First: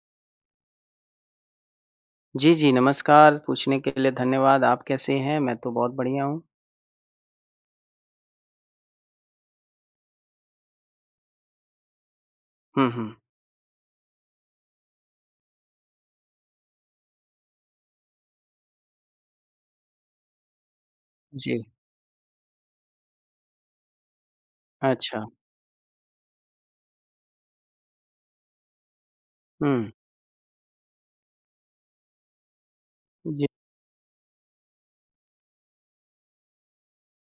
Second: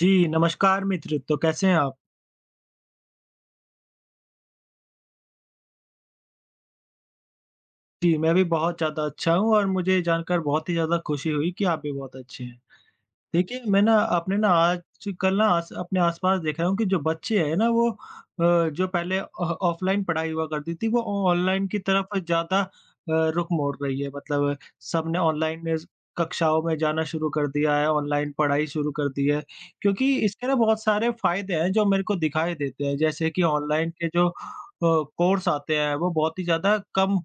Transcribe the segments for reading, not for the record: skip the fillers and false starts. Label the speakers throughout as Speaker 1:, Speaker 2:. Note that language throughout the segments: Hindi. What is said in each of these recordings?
Speaker 1: जी, नमस्कार मित्र, तो कैसे हैं आप?
Speaker 2: जी, जी, नमस्कार। पूछने के लिए धन्यवाद। आप कैसे हैं? मैं तो बहुत बढ़िया हूँ।
Speaker 1: जी, मैं भी बहुत ज़्यादा अच्छा हूँ और मुझे ये जानकर बहुत ही ज़्यादा खुशी हुई कि आप भी बहुत अच्छे हैं।
Speaker 2: हुँ, हुँ।
Speaker 1: देखिए, मैं ना अपने ना आजकल ना आस अपने आस-पास देख रहा हूँ कि जो बच्चे हैं ना वो जो पहले ऑ ऑफ़लाइन पढ़ाई हुआ करती थी वो
Speaker 2: जी,
Speaker 1: ऑनलाइन की तरफ ज़्यादा रुख मोड़ रही है। मतलब सबने
Speaker 2: अच्छा।
Speaker 1: ऑनलाइन इस कक्षाओं में जाना शुरू कर दिया है, ऑनलाइन पढ़ाई शुरू कर दी है।
Speaker 2: हुँ,
Speaker 1: क्योंकि इसके ना बहुत सारे फ़ायदे हैं जो मेरे को दिखाई देते हैं। जैसे कि
Speaker 2: जी,
Speaker 1: ऑनलाइन के जो कोर्स आते हैं वो बहुत ही ज़्यादा कम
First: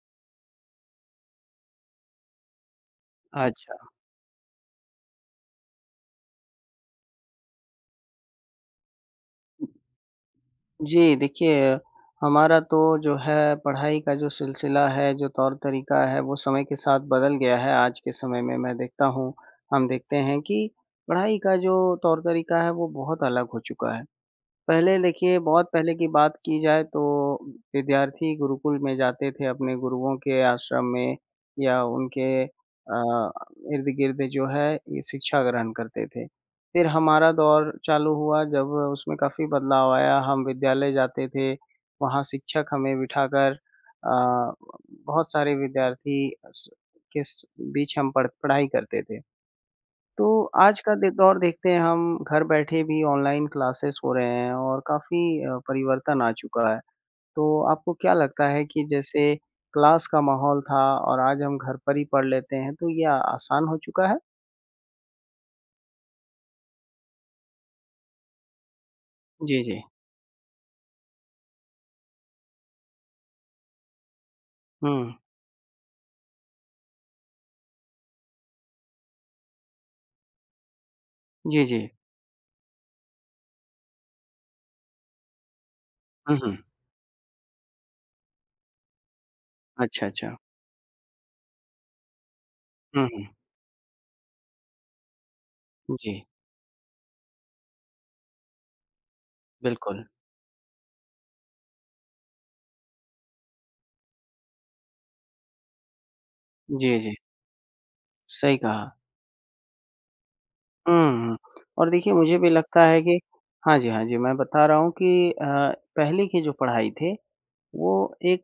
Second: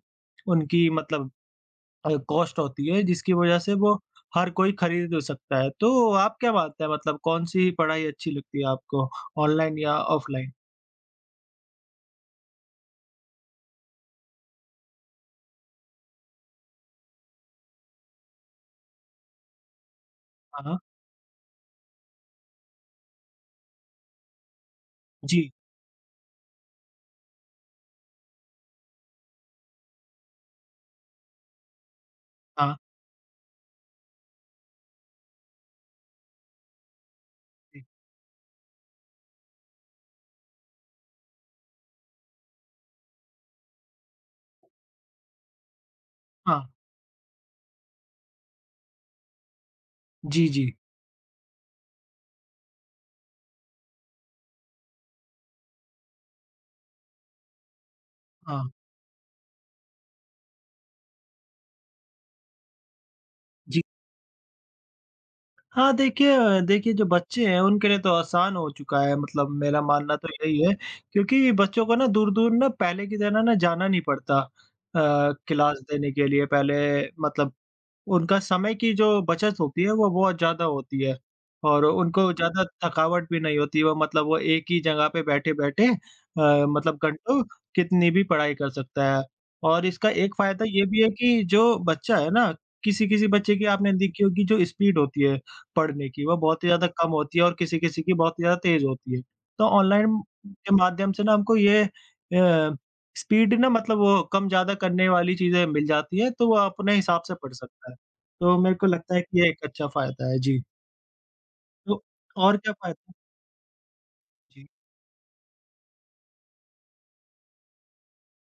Speaker 1: उनकी मतलब कॉस्ट होती है जिसकी वजह से
Speaker 2: अच्छा।
Speaker 1: वो हर कोई खरीद सकता है। तो आप क्या मानते हैं मतलब कौन-सी पढ़ाई अच्छी लगती है आपको, ऑनलाइन या ऑफलाइन?
Speaker 2: जी, देखिए हमारा तो जो है पढ़ाई का जो सिलसिला है, जो तौर-तरीका है, वो समय के साथ बदल गया है। आज के समय में मैं देखता हूँ हम देखते हैं कि
Speaker 1: हाँ,
Speaker 2: पढ़ाई का जो तौर-तरीका है, वो बहुत अलग हो चुका है। पहले देखिए
Speaker 1: जी,
Speaker 2: बहुत पहले की बात की जाए तो विद्यार्थी गुरुकुल में जाते थे अपने गुरुओं के आश्रम में या उनके
Speaker 1: हाँ,
Speaker 2: इर्द-गिर्द जो है ये शिक्षा ग्रहण करते थे। फिर हमारा दौर
Speaker 1: जी,
Speaker 2: चालू हुआ जब उसमें काफ़ी बदलाव आया, हम विद्यालय जाते थे, वहाँ शिक्षक हमें बिठाकर अ, बहुत सारे विद्यार्थी
Speaker 1: हाँ,
Speaker 2: स के स बीच हम पढ़ाई करते थे। तो
Speaker 1: जी, जी,
Speaker 2: आज का दे दौर देखते हैं हम घर बैठे भी ऑनलाइन क्लासेस हो रहे हैं और काफ़ी परिवर्तन आ चुका है। तो आपको क्या लगता
Speaker 1: हाँ,
Speaker 2: है कि जैसे क्लास का माहौल था और आज हम घर पर ही पढ़ लेते हैं, तो ये आसान हो
Speaker 1: जी।
Speaker 2: चुका है?
Speaker 1: हाँ, देखिए देखिए जो बच्चे हैं उनके लिए तो आसान हो चुका है, मतलब
Speaker 2: जी,
Speaker 1: मेरा
Speaker 2: जी।
Speaker 1: मानना तो यही है, क्योंकि बच्चों को ना दूर-दूर ना पहले की तरह ना जाना नहीं पड़ता
Speaker 2: हुँ।
Speaker 1: क्लास देने के लिए पहले मतलब उनका समय की जो बचत होती है वो बहुत ज़्यादा होती है
Speaker 2: जी, जी।
Speaker 1: और उनको ज़्यादा थकावट भी नहीं होती। वो एक ही जगह पे बैठे-बैठे
Speaker 2: हुँ, हुँ।
Speaker 1: मतलब घंटों कितनी भी पढ़ाई कर सकता है। और
Speaker 2: अच्छा,
Speaker 1: इसका एक
Speaker 2: अच्छा।
Speaker 1: फ़ायदा ये भी है कि जो बच्चा है ना,
Speaker 2: हुँ, हुँ।
Speaker 1: किसी-किसी बच्चे की आपने देखी होगी जो स्पीड होती है पढ़ने की,
Speaker 2: जी,
Speaker 1: वो बहुत ही ज़्यादा कम होती है और किसी-किसी की बहुत ही ज़्यादा तेज़ होती है। तो
Speaker 2: बिल्कुल।
Speaker 1: ऑनलाइन के माध्यम से ना हमको ये स्पीड ना मतलब वो कम-ज़्यादा करने वाली चीज़ें मिल जाती हैं, तो वो अपने
Speaker 2: जी, जी।
Speaker 1: हिसाब से पढ़ सकता है। तो
Speaker 2: सही
Speaker 1: मेरे
Speaker 2: कहा।
Speaker 1: को लगता है कि ये एक अच्छा फ़ायदा है, जी।
Speaker 2: हुँ, हुँ। और
Speaker 1: तो
Speaker 2: देखिए मुझे भी
Speaker 1: और क्या
Speaker 2: लगता है
Speaker 1: फ़ायदा?
Speaker 2: कि हाँ जी, हाँ जी। मैं बता
Speaker 1: जी,
Speaker 2: रहा हूँ कि पहले की जो पढ़ाई थी वो एक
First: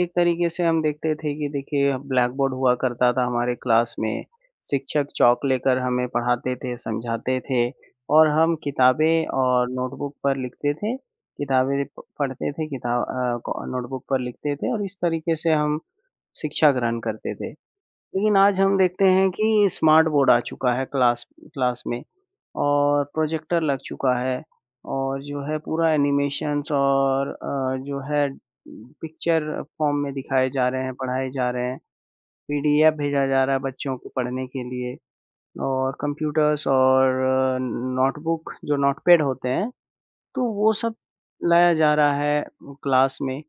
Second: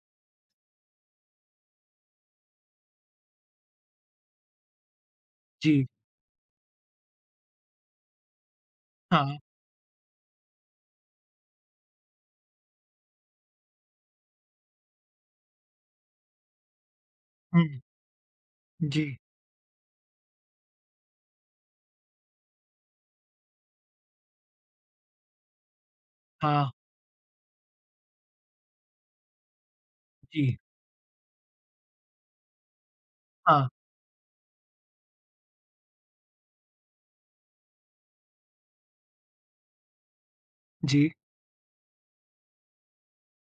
Speaker 2: एक तरीके से हम देखते थे कि देखिए ब्लैक बोर्ड हुआ करता था हमारे क्लास में। शिक्षक चॉक लेकर
Speaker 1: जी,
Speaker 2: हमें पढ़ाते थे, समझाते थे और हम किताबें
Speaker 1: हाँ,
Speaker 2: और नोटबुक पर लिखते थे। किताबें प पढ़ते थे, किताब अ, क नोटबुक पर लिखते थे और इस तरीके से हम शिक्षा ग्रहण करते थे।
Speaker 1: हुँ,
Speaker 2: लेकिन आज हम
Speaker 1: जी,
Speaker 2: देखते हैं कि स्मार्ट बोर्ड आ चुका है क्लास क्लास में। और प्रोजेक्टर लग चुका है और जो है पूरा
Speaker 1: हाँ,
Speaker 2: एनिमेशंस और जो है पिक्चर फॉर्म में दिखाए
Speaker 1: जी,
Speaker 2: जा रहे हैं, पढ़ाए जा रहे हैं। पीडीएफ भेजा जा रहा है
Speaker 1: हाँ,
Speaker 2: बच्चों को पढ़ने के लिए और कंप्यूटर्स और नोटबुक जो नोटपैड होते हैं, तो वो सब
Speaker 1: जी,
Speaker 2: लाया जा रहा है क्लास में।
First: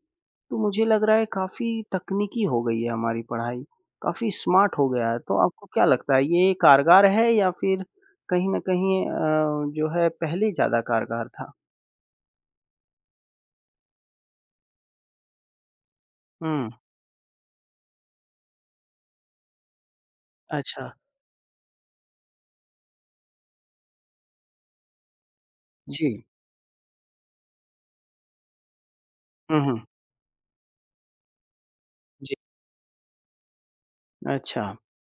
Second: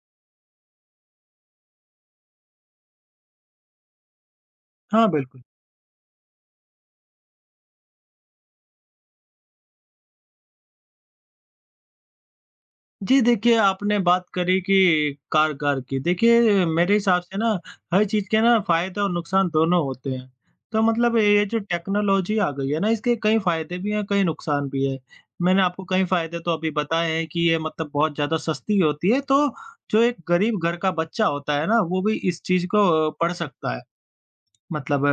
Speaker 2: तो मुझे लग रहा है काफ़ी तकनीकी हो गई है हमारी पढ़ाई, काफ़ी स्मार्ट हो
Speaker 1: हाँ,
Speaker 2: गया है। तो
Speaker 1: बिल्कुल।
Speaker 2: आपको क्या लगता है ये कारगर है या फिर कहीं न कहीं जो है पहले ज़्यादा कारगर था?
Speaker 1: जी, देखिए आपने बात करी कि कार-कार की। देखिए
Speaker 2: हुँ,
Speaker 1: मेरे हिसाब से ना हर चीज़ के ना फ़ायदे और नुकसान दोनों होते हैं। तो
Speaker 2: अच्छा।
Speaker 1: मतलब ये जो टेक्नोलॉज़ी आ गई है ना इसके कई फ़ायदे भी हैं, कई नुकसान भी हैं। मैंने आपको कई
Speaker 2: जी।
Speaker 1: फ़ायदे तो अभी बताए हैं कि ये मतलब बहुत ज़्यादा सस्ती होती है, तो
Speaker 2: हुँ, हुँ।
Speaker 1: जो एक गरीब घर का बच्चा होता है ना वो भी
Speaker 2: जी।
Speaker 1: इस चीज़ को पढ़ सकता है।
Speaker 2: अच्छा।
Speaker 1: मतलब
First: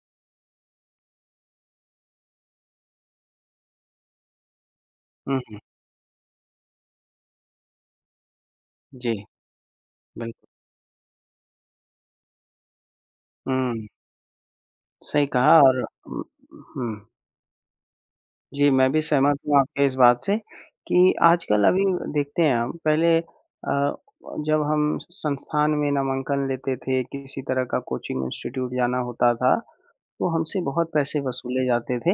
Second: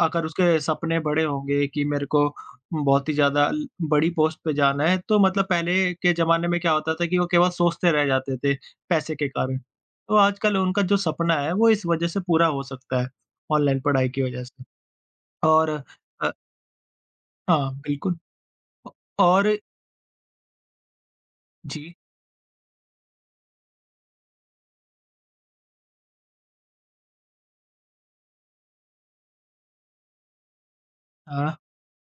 Speaker 1: अगर उसके सपने बड़े होंगे कि मेरे को बहुत ही ज़्यादा ल बड़ी पोस्ट पे जाना है, तो
Speaker 2: हुँ,
Speaker 1: मतलब
Speaker 2: हुँ।
Speaker 1: पहले के ज़माने में क्या होता था कि वो केवल सोचते रह जाते थे, पैसे
Speaker 2: जी,
Speaker 1: के कारण। तो
Speaker 2: बिल्कुल।
Speaker 1: आजकल उनका जो सपना है, वो इस वजह से पूरा हो सकता है, ऑनलाइन
Speaker 2: हुँ,
Speaker 1: पढ़ाई की वजह से।
Speaker 2: सही कहा
Speaker 1: और
Speaker 2: और हुँ,
Speaker 1: अ,
Speaker 2: हुँ।
Speaker 1: हाँ, बिल्कुल।
Speaker 2: जी,
Speaker 1: औ
Speaker 2: मैं भी सहमत
Speaker 1: और
Speaker 2: हूँ आपके इस बात से कि आजकल अभी
Speaker 1: जी,
Speaker 2: देखते हैं हम पहले जब हम संस्थान में नामांकन लेते थे, किसी तरह का कोचिंग इंस्टीट्यूट जाना होता था, तो हमसे बहुत पैसे
Speaker 1: हाँ,
Speaker 2: वसूले जाते थे।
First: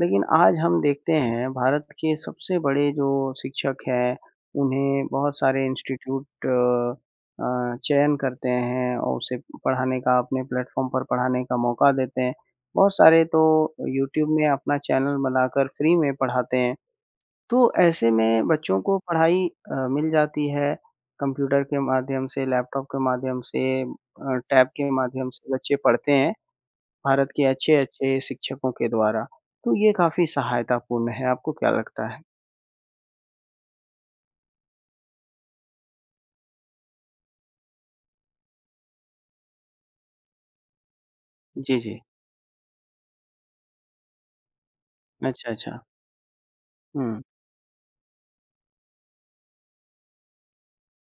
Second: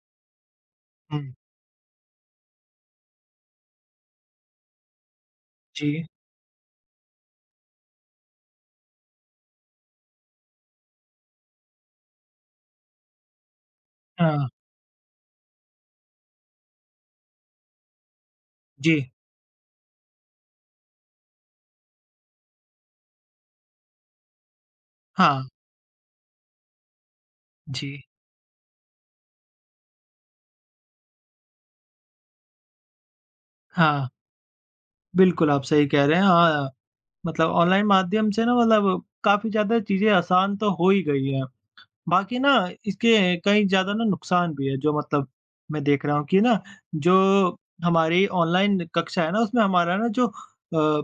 Speaker 2: लेकिन आज हम देखते
Speaker 1: हुँ,
Speaker 2: हैं भारत के सबसे बड़े जो शिक्षक हैं, उन्हें बहुत सारे
Speaker 1: जी,
Speaker 2: इंस्टीट्यूट चयन करते हैं और उसे पढ़ाने का अपने प्लेटफ़ॉर्म पर पढ़ाने का मौका देते हैं। बहुत सारे तो यूट्यूब
Speaker 1: हाँ,
Speaker 2: में अपना चैनल बनाकर फ्री में पढ़ाते हैं। तो ऐसे में बच्चों
Speaker 1: जी,
Speaker 2: को पढ़ाई मिल जाती है कंप्यूटर के माध्यम से, लैपटॉप के माध्यम से टैब के माध्यम
Speaker 1: हाँ,
Speaker 2: से बच्चे पढ़ते हैं। भारत के
Speaker 1: जी,
Speaker 2: अच्छे-अच्छे शिक्षकों के द्वारा, तो ये काफ़ी सहायतापूर्ण है, आपको क्या लगता है?
Speaker 1: हाँ, बिल्कुल आप सही कह रहे हैं। हाँ, मतलब ऑनलाइन माध्यम से ना मतलब काफ़ी ज़्यादा चीज़ें आसान तो हो ही गई हैं।
Speaker 2: जी, जी।
Speaker 1: बाकी ना इसके कई ज़्यादा ना नुकसान भी है, जो मतलब
Speaker 2: अच्छा, अच्छा।
Speaker 1: मैं देख रहा हूँ कि ना
Speaker 2: हुँ।
Speaker 1: जो हमारी ऑनलाइन कक्षा है ना उसमें हमारा ना जो अ,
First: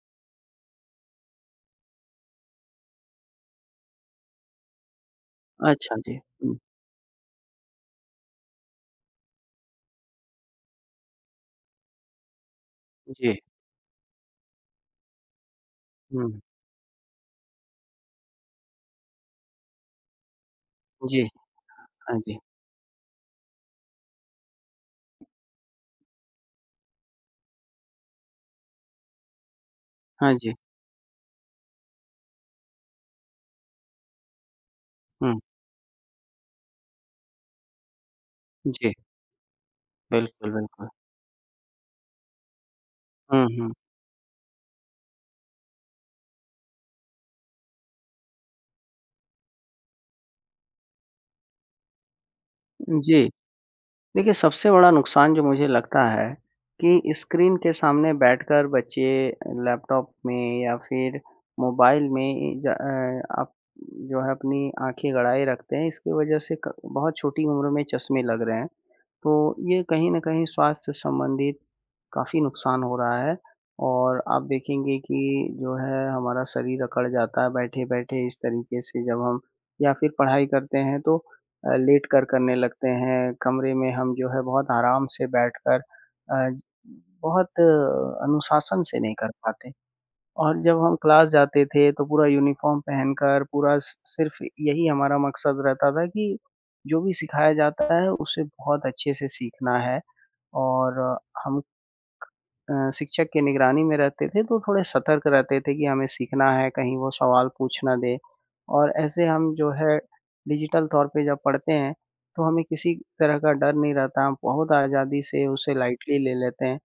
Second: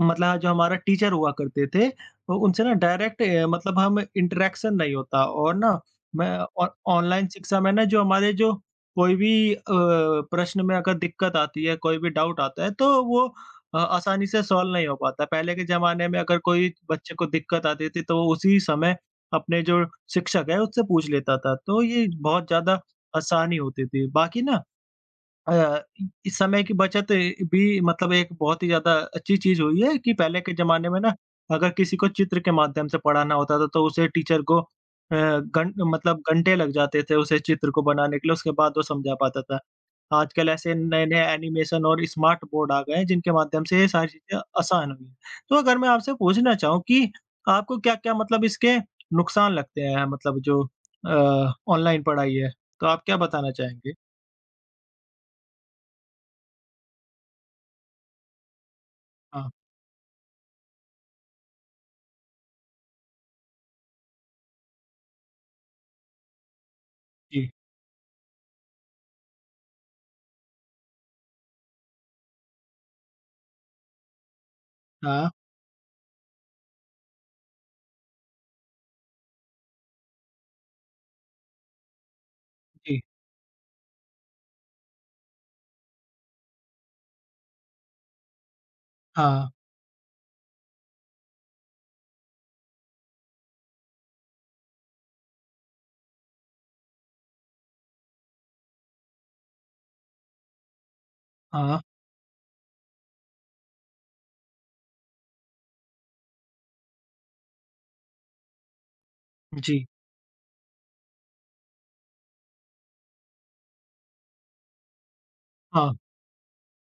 Speaker 1: मतलब जो हमारा टीचर हुआ करते थे, तो उनसे ना डायरेक्ट मतलब हम इंटरेक्शन नहीं होता और ना
Speaker 2: अच्छा जी।
Speaker 1: मैं
Speaker 2: हुँ।
Speaker 1: ऑ ऑनलाइन शिक्षा में ना जो हमारे जो कोई भी प्रश्न में अगर दिक्कत आती है, कोई भी डाउट आता है तो वो
Speaker 2: जी।
Speaker 1: आसानी से सॉल्व नहीं हो पाता। पहले के ज़माने में अगर
Speaker 2: हुँ।
Speaker 1: कोई बच्चे को दिक्कत आती थी तो वो उसी समय अपने जो शिक्षक है उससे पूछ
Speaker 2: जी।
Speaker 1: लेता था, तो ये
Speaker 2: हाँ जी।
Speaker 1: बहुत ज़्यादा आसानी होती थी। बाकी ना अ, इस समय की बचत भी मतलब एक बहुत ही ज़्यादा अच्छी चीज़ हुई है कि
Speaker 2: हाँ
Speaker 1: पहले के
Speaker 2: जी।
Speaker 1: ज़माने में ना अगर किसी को चित्र के माध्यम से पढ़ाना होता था, तो उसे टीचर को अ,
Speaker 2: हुँ।
Speaker 1: घं मतलब घंटे लग जाते थे उसे चित्र को बनाने के लिए, उसके बाद वो
Speaker 2: जी,
Speaker 1: समझा पाता था। आजकल
Speaker 2: बिल्कुल,
Speaker 1: ऐसे
Speaker 2: बिल्कुल।
Speaker 1: नए-नए एनिमेशन और स्मार्ट बोर्ड आ गए हैं, जिनके
Speaker 2: हुँ,
Speaker 1: माध्यम
Speaker 2: हुँ।
Speaker 1: से ये सारी चीज़ें आसान हुई हैं। तो अगर मैं आपसे पूछना चाहूँ कि आपको क्या-क्या मतलब इसके नुकसान लगते हैं, मतलब जो ऑनलाइन पढ़ाई है? तो आप क्या
Speaker 2: जी,
Speaker 1: बताना चाहेंगे?
Speaker 2: देखिए सबसे बड़ा नुकसान जो मुझे लगता है कि स्क्रीन के सामने बैठकर बच्चे
Speaker 1: हाँ,
Speaker 2: लैपटॉप में या फिर मोबाइल में आप जो है अपनी आँखें गड़ाए रखते हैं, इसकी वजह से क बहुत छोटी
Speaker 1: जी।
Speaker 2: उम्र में चश्मे लग रहे हैं। तो ये कहीं न कहीं स्वास्थ्य संबंधित काफ़ी नुकसान हो रहा है और आप देखेंगे कि
Speaker 1: हाँ।
Speaker 2: जो है हमारा शरीर अकड़ जाता है बैठे-बैठे इस तरीके से जब हम या फिर पढ़ाई करते हैं तो लेट कर करने लगते
Speaker 1: जी,
Speaker 2: हैं, कमरे में हम जो है बहुत आराम से बैठकर अ, ज बहुत अनुशासन से नहीं कर
Speaker 1: हाँ,
Speaker 2: पाते। और जब हम क्लास जाते थे तो पूरा यूनिफ़ॉर्म पहनकर पूरा सि सिर्फ़ यही हमारा मकसद रहता था कि जो भी सिखाया जाता है उसे बहुत अच्छे से सीखना है और हम
Speaker 1: हाँ,
Speaker 2: शिक्षक की निगरानी में रहते थे तो थोड़े सतर्क रहते थे कि हमें सीखना है, कहीं वो सवाल पूछ ना दें। और ऐसे हम जो
Speaker 1: जी,
Speaker 2: है डिजिटल तौर पे जब पढ़ते हैं, तो हमें किसी तरह का डर नहीं रहता, हम बहुत आज़ादी से उसे
Speaker 1: हाँ,
Speaker 2: लाइटली ले लेते हैं।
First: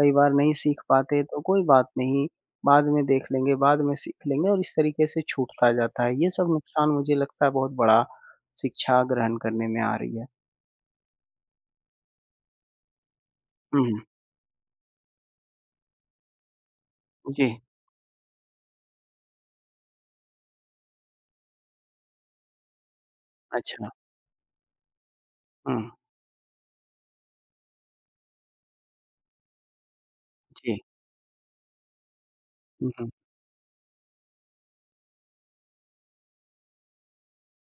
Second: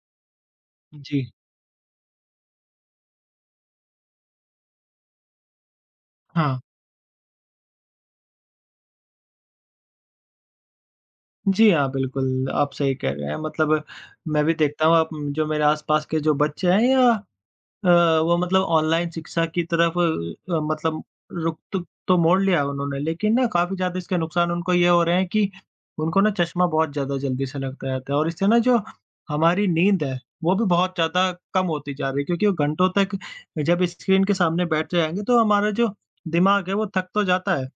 Speaker 2: कई बार नहीं सीख पाते
Speaker 1: जी,
Speaker 2: तो कोई बात नहीं, बाद में देख लेंगे, बाद में सीख लेंगे और इस तरीके से छूटता जाता है। ये सब
Speaker 1: हाँ।
Speaker 2: नुकसान मुझे लगता है बहुत बड़ा शिक्षा ग्रहण करने में आ रही है।
Speaker 1: जी, हाँ, बिल्कुल, आप सही कह रहे हैं मतलब
Speaker 2: हुँ, हुँ।
Speaker 1: मैं भी देखता हूँ आप जो मेरे आस-पास के जो बच्चे हैं या
Speaker 2: जी,
Speaker 1: अ, वो मतलब ऑनलाइन शिक्षा की तरफ मतलब रुख तो मोड़ लिया उन्होंने, लेकिन ना काफ़ी
Speaker 2: अच्छा।
Speaker 1: ज़्यादा इसके नुकसान उनको ये हो रहे हैं कि
Speaker 2: हुँ,
Speaker 1: उनको ना चश्मा बहुत ज़्यादा जल्दी से लगता रहता है और इससे ना जो हमारी नींद है, वो भी
Speaker 2: जी।
Speaker 1: बहुत ज़्यादा कम होती जा रही है क्योंकि वो घंटों
Speaker 2: हुँ, हुँ,
Speaker 1: तक जब स्क्रीन के सामने बैठ जाएँगे तो हमारा जो दिमाग है वो थक तो जाता है।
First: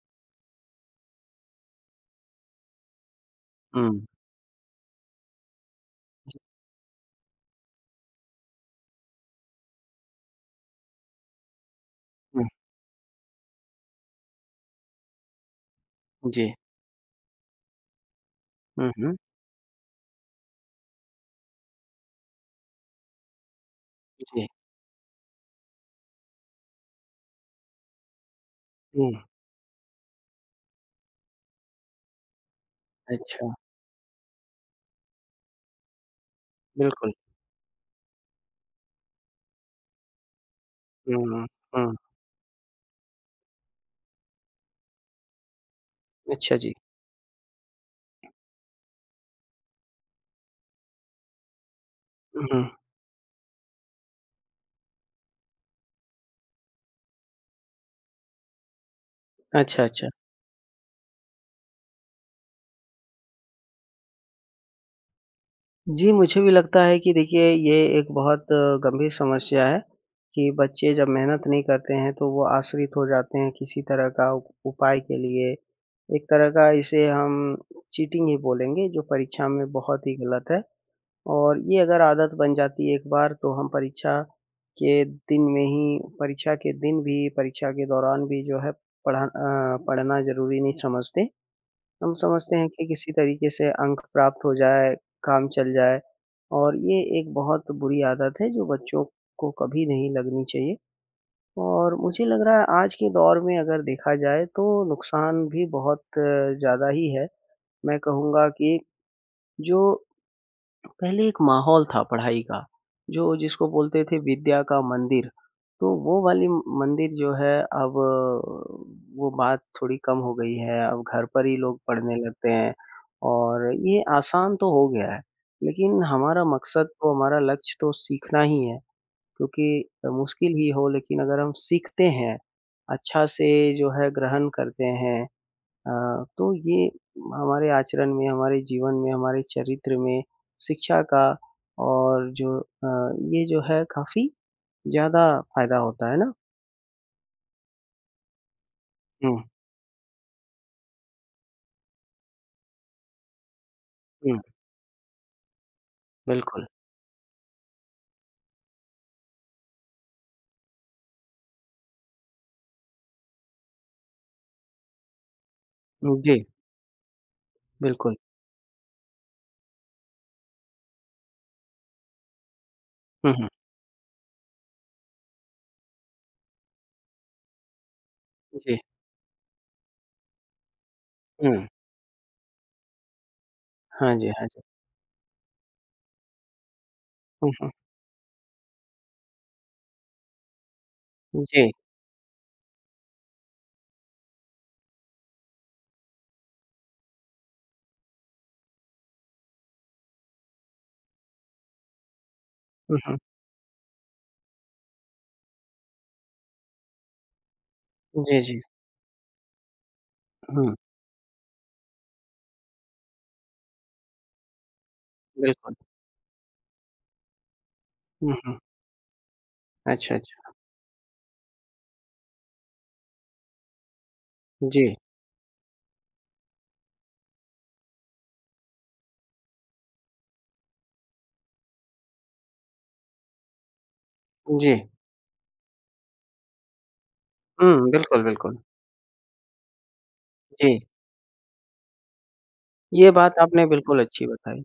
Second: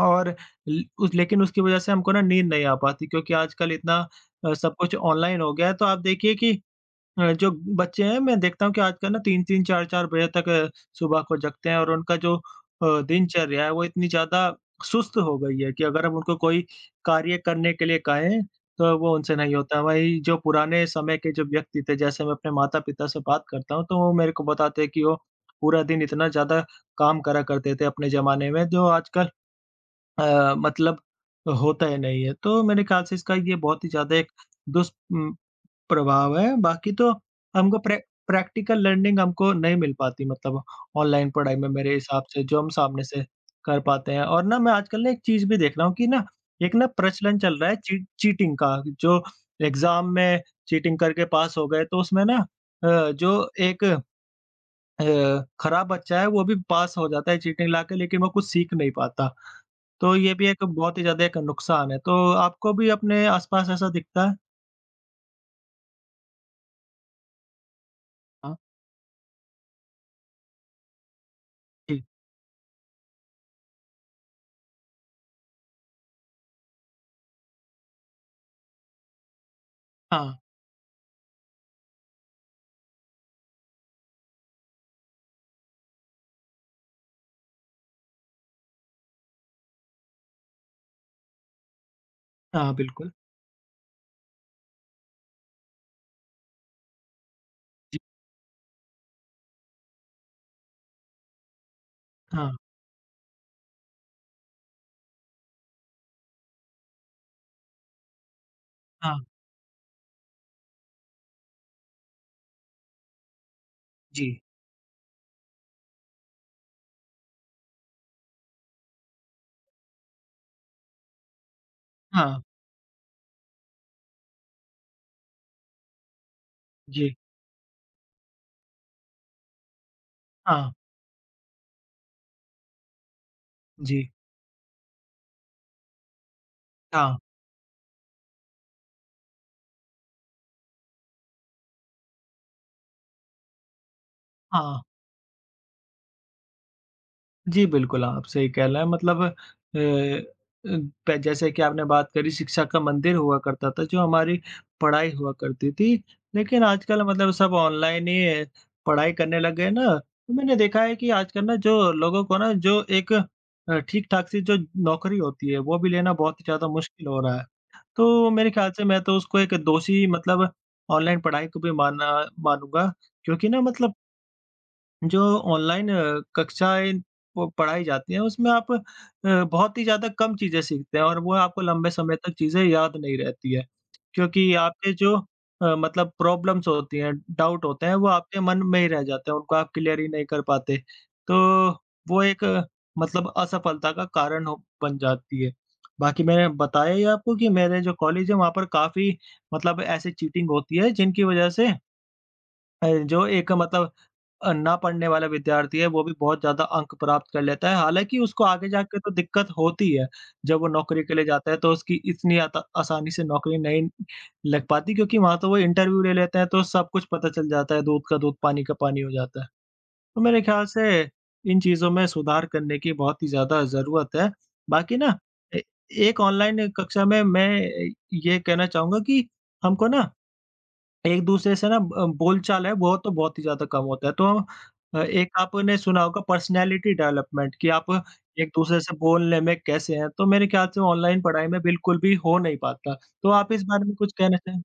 Speaker 1: और ल उस लेकिन उसकी वजह से हमको ना नींद नहीं आ पाती क्योंकि आजकल
Speaker 2: हुँ,
Speaker 1: इतना सब कुछ ऑनलाइन हो गया है, तो आप देखिए कि जो बच्चे हैं मैं देखता हूँ कि आजकल ना 3-3 4-4 बजे तक सुबह को जगते हैं और उनका जो दिनचर्या है वो इतनी ज़्यादा सुस्त हो गई है कि अगर हम
Speaker 2: हुँ,
Speaker 1: उनको
Speaker 2: जी।
Speaker 1: कोई कार्य करने के लिए कहें,
Speaker 2: हुँ,
Speaker 1: तो वो
Speaker 2: हुँ।
Speaker 1: उनसे नहीं होता। वहीं जो पुराने समय के जो व्यक्ति थे, जैसे मैं अपने माता-पिता से बात करता हूँ, तो वो मेरे को
Speaker 2: जी।
Speaker 1: बताते हैं कि वो पूरा दिन इतना ज़्यादा काम करा करते थे अपने ज़माने में, जो
Speaker 2: हुँ।
Speaker 1: आजकल मतलब होता ही नहीं है। तो मेरे ख़्याल से इसका
Speaker 2: अच्छा,
Speaker 1: ये बहुत ही ज़्यादा एक दुष् उम, प्रभाव है। बाकी तो
Speaker 2: बिल्कुल।
Speaker 1: हमको प्रैक्टिकल लर्निंग हमको नहीं मिल पाती मतलब ऑनलाइन
Speaker 2: हुँ,
Speaker 1: पढ़ाई में मेरे
Speaker 2: हुँ।
Speaker 1: हिसाब से जो हम सामने से कर पाते हैं। और ना मैं आजकल ना एक चीज़ भी देख रहा हूँ कि ना
Speaker 2: अच्छा जी।
Speaker 1: एक ना प्रचलन चल रहा है चीटिंग का, जो एग्ज़ाम में चीटिंग करके पास हो गए तो उसमें ना
Speaker 2: हुँ।
Speaker 1: जो एक खराब बच्चा है वो भी पास हो जाता है चीटिंग लाके, लेकिन वो कुछ सीख नहीं पाता।
Speaker 2: अच्छा, अच्छा।
Speaker 1: तो ये भी एक बहुत ही ज़्यादा एक नुकसान है। तो आपको भी अपने आस-पास ऐसा दिखता है?
Speaker 2: जी, मुझे भी लगता है कि देखिए ये एक बहुत
Speaker 1: हाँ।
Speaker 2: गंभीर समस्या है कि बच्चे जब मेहनत नहीं करते
Speaker 1: जी।
Speaker 2: हैं तो वो आश्रित हो जाते हैं किसी तरह का उप उपाय के लिए। एक तरह का इसे हम चीटिंग ही बोलेंगे जो परीक्षा में बहुत ही
Speaker 1: हाँ,
Speaker 2: गलत है। और ये अगर आदत बन जाती है एक बार तो हम परीक्षा के दिन में ही परीक्षा के दिन भी, परीक्षा के दौरान भी जो है पढ़ना ज़रूरी नहीं समझते। हम समझते हैं
Speaker 1: हाँ,
Speaker 2: कि
Speaker 1: बिल्कुल।
Speaker 2: किसी तरीके से अंक प्राप्त हो जाए, काम चल जाए और ये एक बहुत
Speaker 1: जी।
Speaker 2: बुरी आदत है जो बच्चों को कभी नहीं लगनी चाहिए। और मुझे लग
Speaker 1: हाँ,
Speaker 2: रहा है आज के दौर में अगर देखा जाए तो नुकसान भी बहुत ज़्यादा ही है। मैं कहूँगा कि
Speaker 1: हाँ।
Speaker 2: जो पहले एक माहौल था पढ़ाई का, जो जिसको बोलते थे
Speaker 1: जी।
Speaker 2: विद्या का मंदिर, तो वो वाली मंदिर जो है अब वो बात थोड़ी कम हो गई है, अब घर पर ही लोग पढ़ने
Speaker 1: हाँ,
Speaker 2: लगते हैं और ये आसान तो हो गया है, लेकिन हमारा मकसद
Speaker 1: जी।
Speaker 2: तो हमारा लक्ष्य तो सीखना ही है, क्योंकि मुश्किल ही
Speaker 1: हाँ,
Speaker 2: हो लेकिन अगर हम सीखते हैं, अच्छा से जो
Speaker 1: जी।
Speaker 2: है ग्रहण करते हैं तो ये
Speaker 1: हाँ,
Speaker 2: हमारे आचरण में, हमारे जीवन में, हमारे चरित्र में शिक्षा का और जो ये जो है काफ़ी
Speaker 1: हाँ।
Speaker 2: ज़्यादा फ़ायदा होता है ना?
Speaker 1: जी, बिल्कुल, आप सही कह रहे हैं मतलब अ
Speaker 2: हुँ,
Speaker 1: अ, प जैसे कि आपने बात करी शिक्षा का मंदिर हुआ करता था, जो हमारी
Speaker 2: हुँ,
Speaker 1: पढ़ाई हुआ करती थी। लेकिन
Speaker 2: बिल्कुल।
Speaker 1: आजकल मतलब सब ऑनलाइन ही पढ़ाई करने लग गए ना, तो मैंने देखा है कि आजकल ना जो लोगों को ना जो एक ठीक-ठाक सी जो नौकरी होती है, वो भी लेना बहुत ही
Speaker 2: जी,
Speaker 1: ज़्यादा मुश्किल हो रहा है।
Speaker 2: बिल्कुल।
Speaker 1: तो मेरे ख्याल से मैं तो उसको एक दोषी मतलब ऑनलाइन पढ़ाई को भी मानना मानूँगा
Speaker 2: हुँ, हुँ,
Speaker 1: क्योंकि ना मतलब जो ऑनलाइन कक्षाएँ प पढ़ाई जाती हैं, उसमें आप
Speaker 2: जी,
Speaker 1: बहुत ही ज़्यादा कम चीज़ें सीखते हैं और वो आपको
Speaker 2: हुँ।
Speaker 1: लंबे समय तक चीज़ें याद नहीं रहती है।
Speaker 2: हाँ जी, हाँ
Speaker 1: क्योंकि
Speaker 2: जी।
Speaker 1: आपके जो मतलब प्रॉब्लम्स होती हैं,
Speaker 2: हुँ,
Speaker 1: डाउट
Speaker 2: हुँ,
Speaker 1: होते हैं, वो आपके मन में ही रह जाते हैं, उनको आप क्लियर ही नहीं कर पाते। तो
Speaker 2: जी।
Speaker 1: वो एक मतलब असफलता का कारण हो बन जाती है। बाकी मैंने बताया ही आपको कि मेरे जो कॉलेज है, वहाँ पर काफ़ी मतलब ऐसी चीटिंग होती है, जिनकी वजह से
Speaker 2: हुँ,
Speaker 1: जो एक मतलब ना पढ़ने वाला विद्यार्थी है, वो भी बहुत ज़्यादा अंक प्राप्त कर लेता है। हालाँकि
Speaker 2: हुँ, जी,
Speaker 1: उसको
Speaker 2: जी।
Speaker 1: आगे जाके तो दिक्कत होती है, जब वो
Speaker 2: हुँ,
Speaker 1: नौकरी के लिए जाता है तो उसकी इतनी आता आसानी से नौकरी नहीं लग पाती क्योंकि वहाँ तो वो
Speaker 2: बिल्कुल।
Speaker 1: इंटरव्यू ले लेते हैं तो सब कुछ पता चल जाता है, दूध का
Speaker 2: हुँ,
Speaker 1: दूध,
Speaker 2: हुँ।
Speaker 1: पानी का पानी हो जाता है।
Speaker 2: अच्छा,
Speaker 1: तो मेरे
Speaker 2: अच्छा।
Speaker 1: ख्याल से इन चीज़ों में सुधार करने की बहुत ही ज़्यादा ज़रूरत है।
Speaker 2: जी,
Speaker 1: बाकी ना ए एक ऑनलाइन कक्षा में मैं ये कहना चाहूँगा कि हमको ना एक दूसरे से ना बोलचाल है वो तो बहुत ही ज़्यादा कम होता है। तो हम
Speaker 2: जी।
Speaker 1: एक आपने सुना होगा पर्सनैलिटी डेवलपमेंट कि आप
Speaker 2: हुँ, बिल्कुल,
Speaker 1: एक
Speaker 2: बिल्कुल।
Speaker 1: दूसरे से बोलने में कैसे हैं, तो मेरे ख्याल
Speaker 2: जी,
Speaker 1: से ऑनलाइन पढ़ाई में बिल्कुल भी हो नहीं पाता।
Speaker 2: ये
Speaker 1: तो
Speaker 2: बात
Speaker 1: आप इस
Speaker 2: आपने
Speaker 1: बारे में
Speaker 2: बिल्कुल
Speaker 1: कुछ
Speaker 2: अच्छी
Speaker 1: कहना चाहें?
Speaker 2: बताई।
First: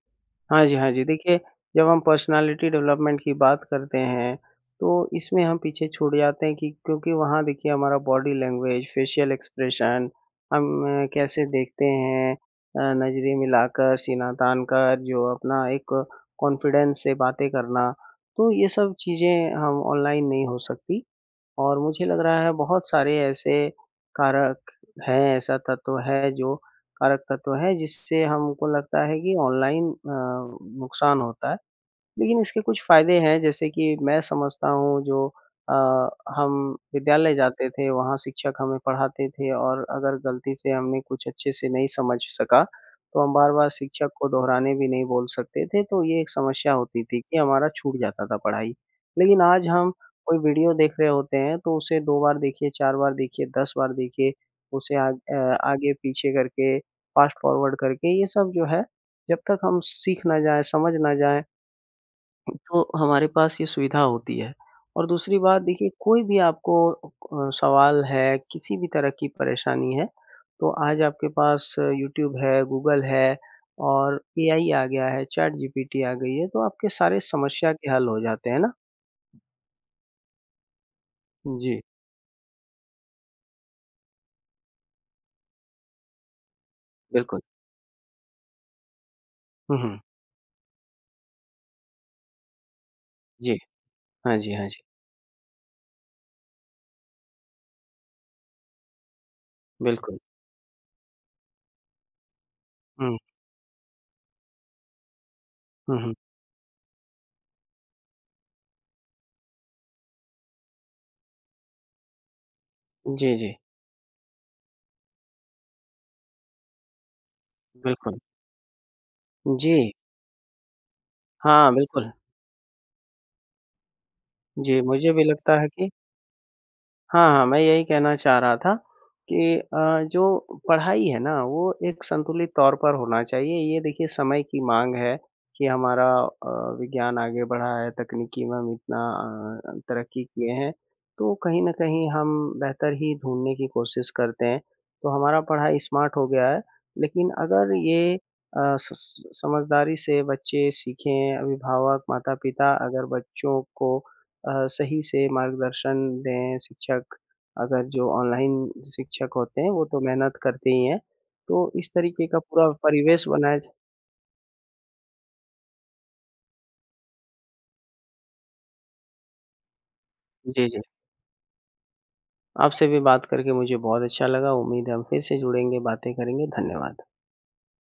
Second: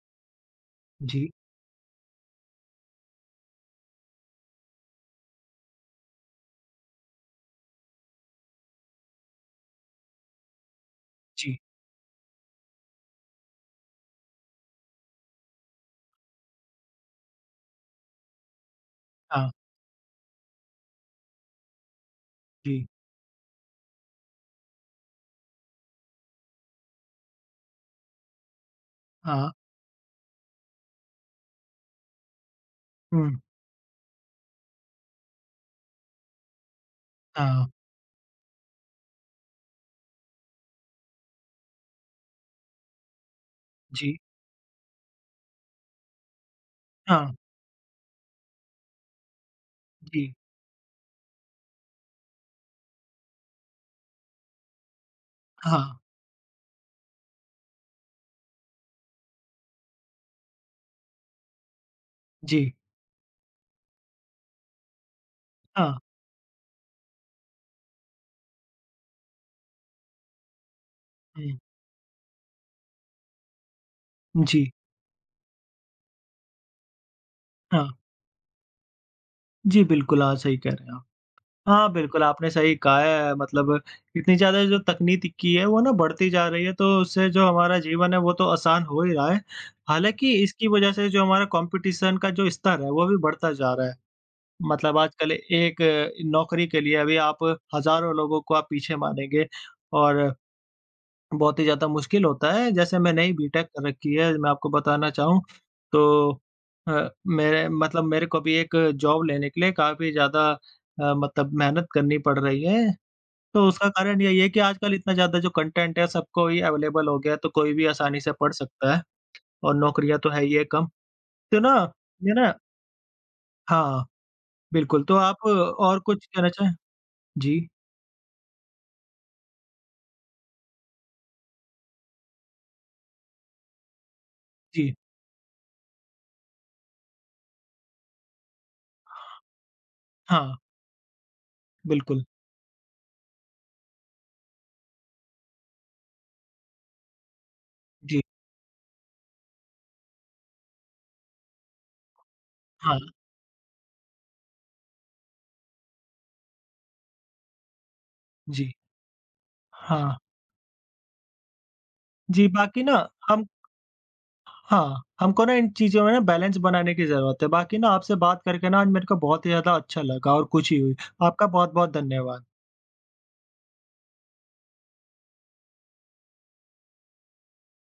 Speaker 2: हाँ जी, हाँ जी।
Speaker 1: जी,
Speaker 2: देखिए, जब हम पर्सनैलिटी डेवलपमेंट की बात करते हैं, तो इसमें हम पीछे छूट जाते हैं कि क्योंकि वहाँ देखिए हमारा बॉडी लैंग्वेज, फेशियल एक्सप्रेशन, हम कैसे
Speaker 1: जी,
Speaker 2: देखते हैं नज़रें मिलाकर, सीना तान कर, जो अपना एक कॉन्फिडेंस से बातें करना, तो ये सब
Speaker 1: हाँ,
Speaker 2: चीज़ें हम ऑनलाइन नहीं हो सकती। और मुझे लग रहा है
Speaker 1: जी,
Speaker 2: बहुत सारे ऐसे कारक हैं, ऐसा तत्व है जो कारक तत्व है जिससे हमको लगता है कि
Speaker 1: हाँ,
Speaker 2: ऑनलाइन नुकसान होता है। लेकिन इसके कुछ फ़ायदे
Speaker 1: हुँ,
Speaker 2: हैं, जैसे कि मैं समझता हूँ जो अ, हम विद्यालय
Speaker 1: हाँ,
Speaker 2: जाते थे, वहाँ शिक्षक हमें पढ़ाते थे और अगर गलती से हमने कुछ अच्छे से नहीं समझ सका, तो हम बार-बार शिक्षक
Speaker 1: जी,
Speaker 2: को दोहराने भी नहीं बोल सकते थे, तो ये एक समस्या होती थी
Speaker 1: हाँ,
Speaker 2: कि हमारा छूट जाता था पढ़ाई। लेकिन आज हम
Speaker 1: जी,
Speaker 2: कोई वीडियो देख रहे होते हैं, तो उसे 2 बार देखिए, 4 बार देखिए, 10 बार देखिए, उसे
Speaker 1: हाँ,
Speaker 2: आगे-पीछे करके, फ़ास्ट फ़ॉरवर्ड करके, ये सब जो है, जब तक हम सीख ना जाएँ, समझ ना जाएँ
Speaker 1: जी,
Speaker 2: तो हमारे पास ये सुविधा होती है और दूसरी बात देखिए
Speaker 1: हाँ,
Speaker 2: कोई भी आपको सवाल है, किसी भी तरह की परेशानी है, तो आज आपके
Speaker 1: हुँ,
Speaker 2: पास यूट्यूब है, गूगल है और
Speaker 1: जी,
Speaker 2: एआई आ गया है, चैट जीपीटी आ गई है, तो आपके सारे समस्या
Speaker 1: हाँ।
Speaker 2: के हल हो जाते हैं ना?
Speaker 1: जी, बिल्कुल, हाँ, सही कह रहे हैं आप।
Speaker 2: जी,
Speaker 1: हाँ, बिल्कुल, आपने सही कहा है। मतलब इतनी ज़्यादा जो तकनीकी है, वो ना बढ़ती जा रही है, तो उससे
Speaker 2: बिल्कुल।
Speaker 1: जो हमारा जीवन है, वो तो आसान हो ही रहा है।
Speaker 2: हुँ, हुँ।
Speaker 1: हालाँकि इसकी वजह से जो हमारा कॉम्पिटिशन का जो स्तर है, वो भी बढ़ता
Speaker 2: जी।
Speaker 1: जा रहा है।
Speaker 2: हाँ जी, हाँ जी।
Speaker 1: मतलब आजकल एक नौकरी के लिए अभी आप हज़ारों लोगों को आप पीछे मानेंगे
Speaker 2: बिल्कुल।
Speaker 1: और बहुत ही ज़्यादा मुश्किल होता है, जैसे
Speaker 2: हुँ,
Speaker 1: मैंने ही बीटेक कर रखी है, मैं आपको बताना चाहूँ
Speaker 2: हुँ, हुँ।
Speaker 1: तो मेरे को भी एक जॉब लेने के लिए काफ़ी ज़्यादा मतलब मेहनत करनी पड़ रही है।
Speaker 2: जी, जी।
Speaker 1: तो उसका कारण यही है कि आजकल इतना ज़्यादा जो कंटेंट है सबको ही अवेलेबल हो गया है, तो कोई भी आसानी
Speaker 2: बिल्कुल।
Speaker 1: से पढ़ सकता है और
Speaker 2: जी।
Speaker 1: नौकरियाँ तो है ही है कम। तो
Speaker 2: हाँ,
Speaker 1: ना
Speaker 2: बिल्कुल।
Speaker 1: ये ना हाँ,
Speaker 2: जी,
Speaker 1: बिल्कुल।
Speaker 2: मुझे
Speaker 1: तो
Speaker 2: भी
Speaker 1: आप
Speaker 2: लगता है कि
Speaker 1: और कुछ कहना चाहें?
Speaker 2: हाँ, हाँ,
Speaker 1: जी,
Speaker 2: मैं यही कहना चाह रहा था कि जो पढ़ाई है ना वो एक संतुलित तौर पर होना चाहिए। ये देखिए समय की
Speaker 1: जी,
Speaker 2: माँग है कि हमारा विज्ञान आगे बढ़ा है, तकनीकी में हम इतना तरक्की
Speaker 1: हाँ,
Speaker 2: किए हैं, तो कहीं न कहीं
Speaker 1: बिल्कुल,
Speaker 2: हम बेहतर ही ढूँढने की कोशिश करते हैं। तो हमारा पढ़ाई स्मार्ट हो गया है, लेकिन अगर ये
Speaker 1: जी,
Speaker 2: स स समझदारी से बच्चे सीखें, अभिभावक, माता-पिता
Speaker 1: हाँ,
Speaker 2: अगर बच्चों को सही से मार्गदर्शन दें शिक्षक, अगर जो ऑनलाइन
Speaker 1: जी,
Speaker 2: शिक्षक होते हैं वो तो
Speaker 1: हाँ,
Speaker 2: मेहनत करते ही हैं। तो इस तरीके का
Speaker 1: जी
Speaker 2: पूरा
Speaker 1: बाकी ना
Speaker 2: परिवेश
Speaker 1: हम
Speaker 2: बनाया
Speaker 1: हाँ, हमको ना इन चीज़ों में ना बैलेंस बनाने की ज़रूरत है, बाकी ना आपसे बात करके ना आज मेरे को बहुत ही ज़्यादा अच्छा लगा और
Speaker 2: जी,
Speaker 1: खुशी
Speaker 2: जी।
Speaker 1: हुई। आपका बहुत-बहुत धन्यवाद।
Speaker 2: आपसे भी बात करके मुझे बहुत अच्छा लगा। उम्मीद है हम फिर से जुड़ेंगे, बातें करेंगे। धन्यवाद।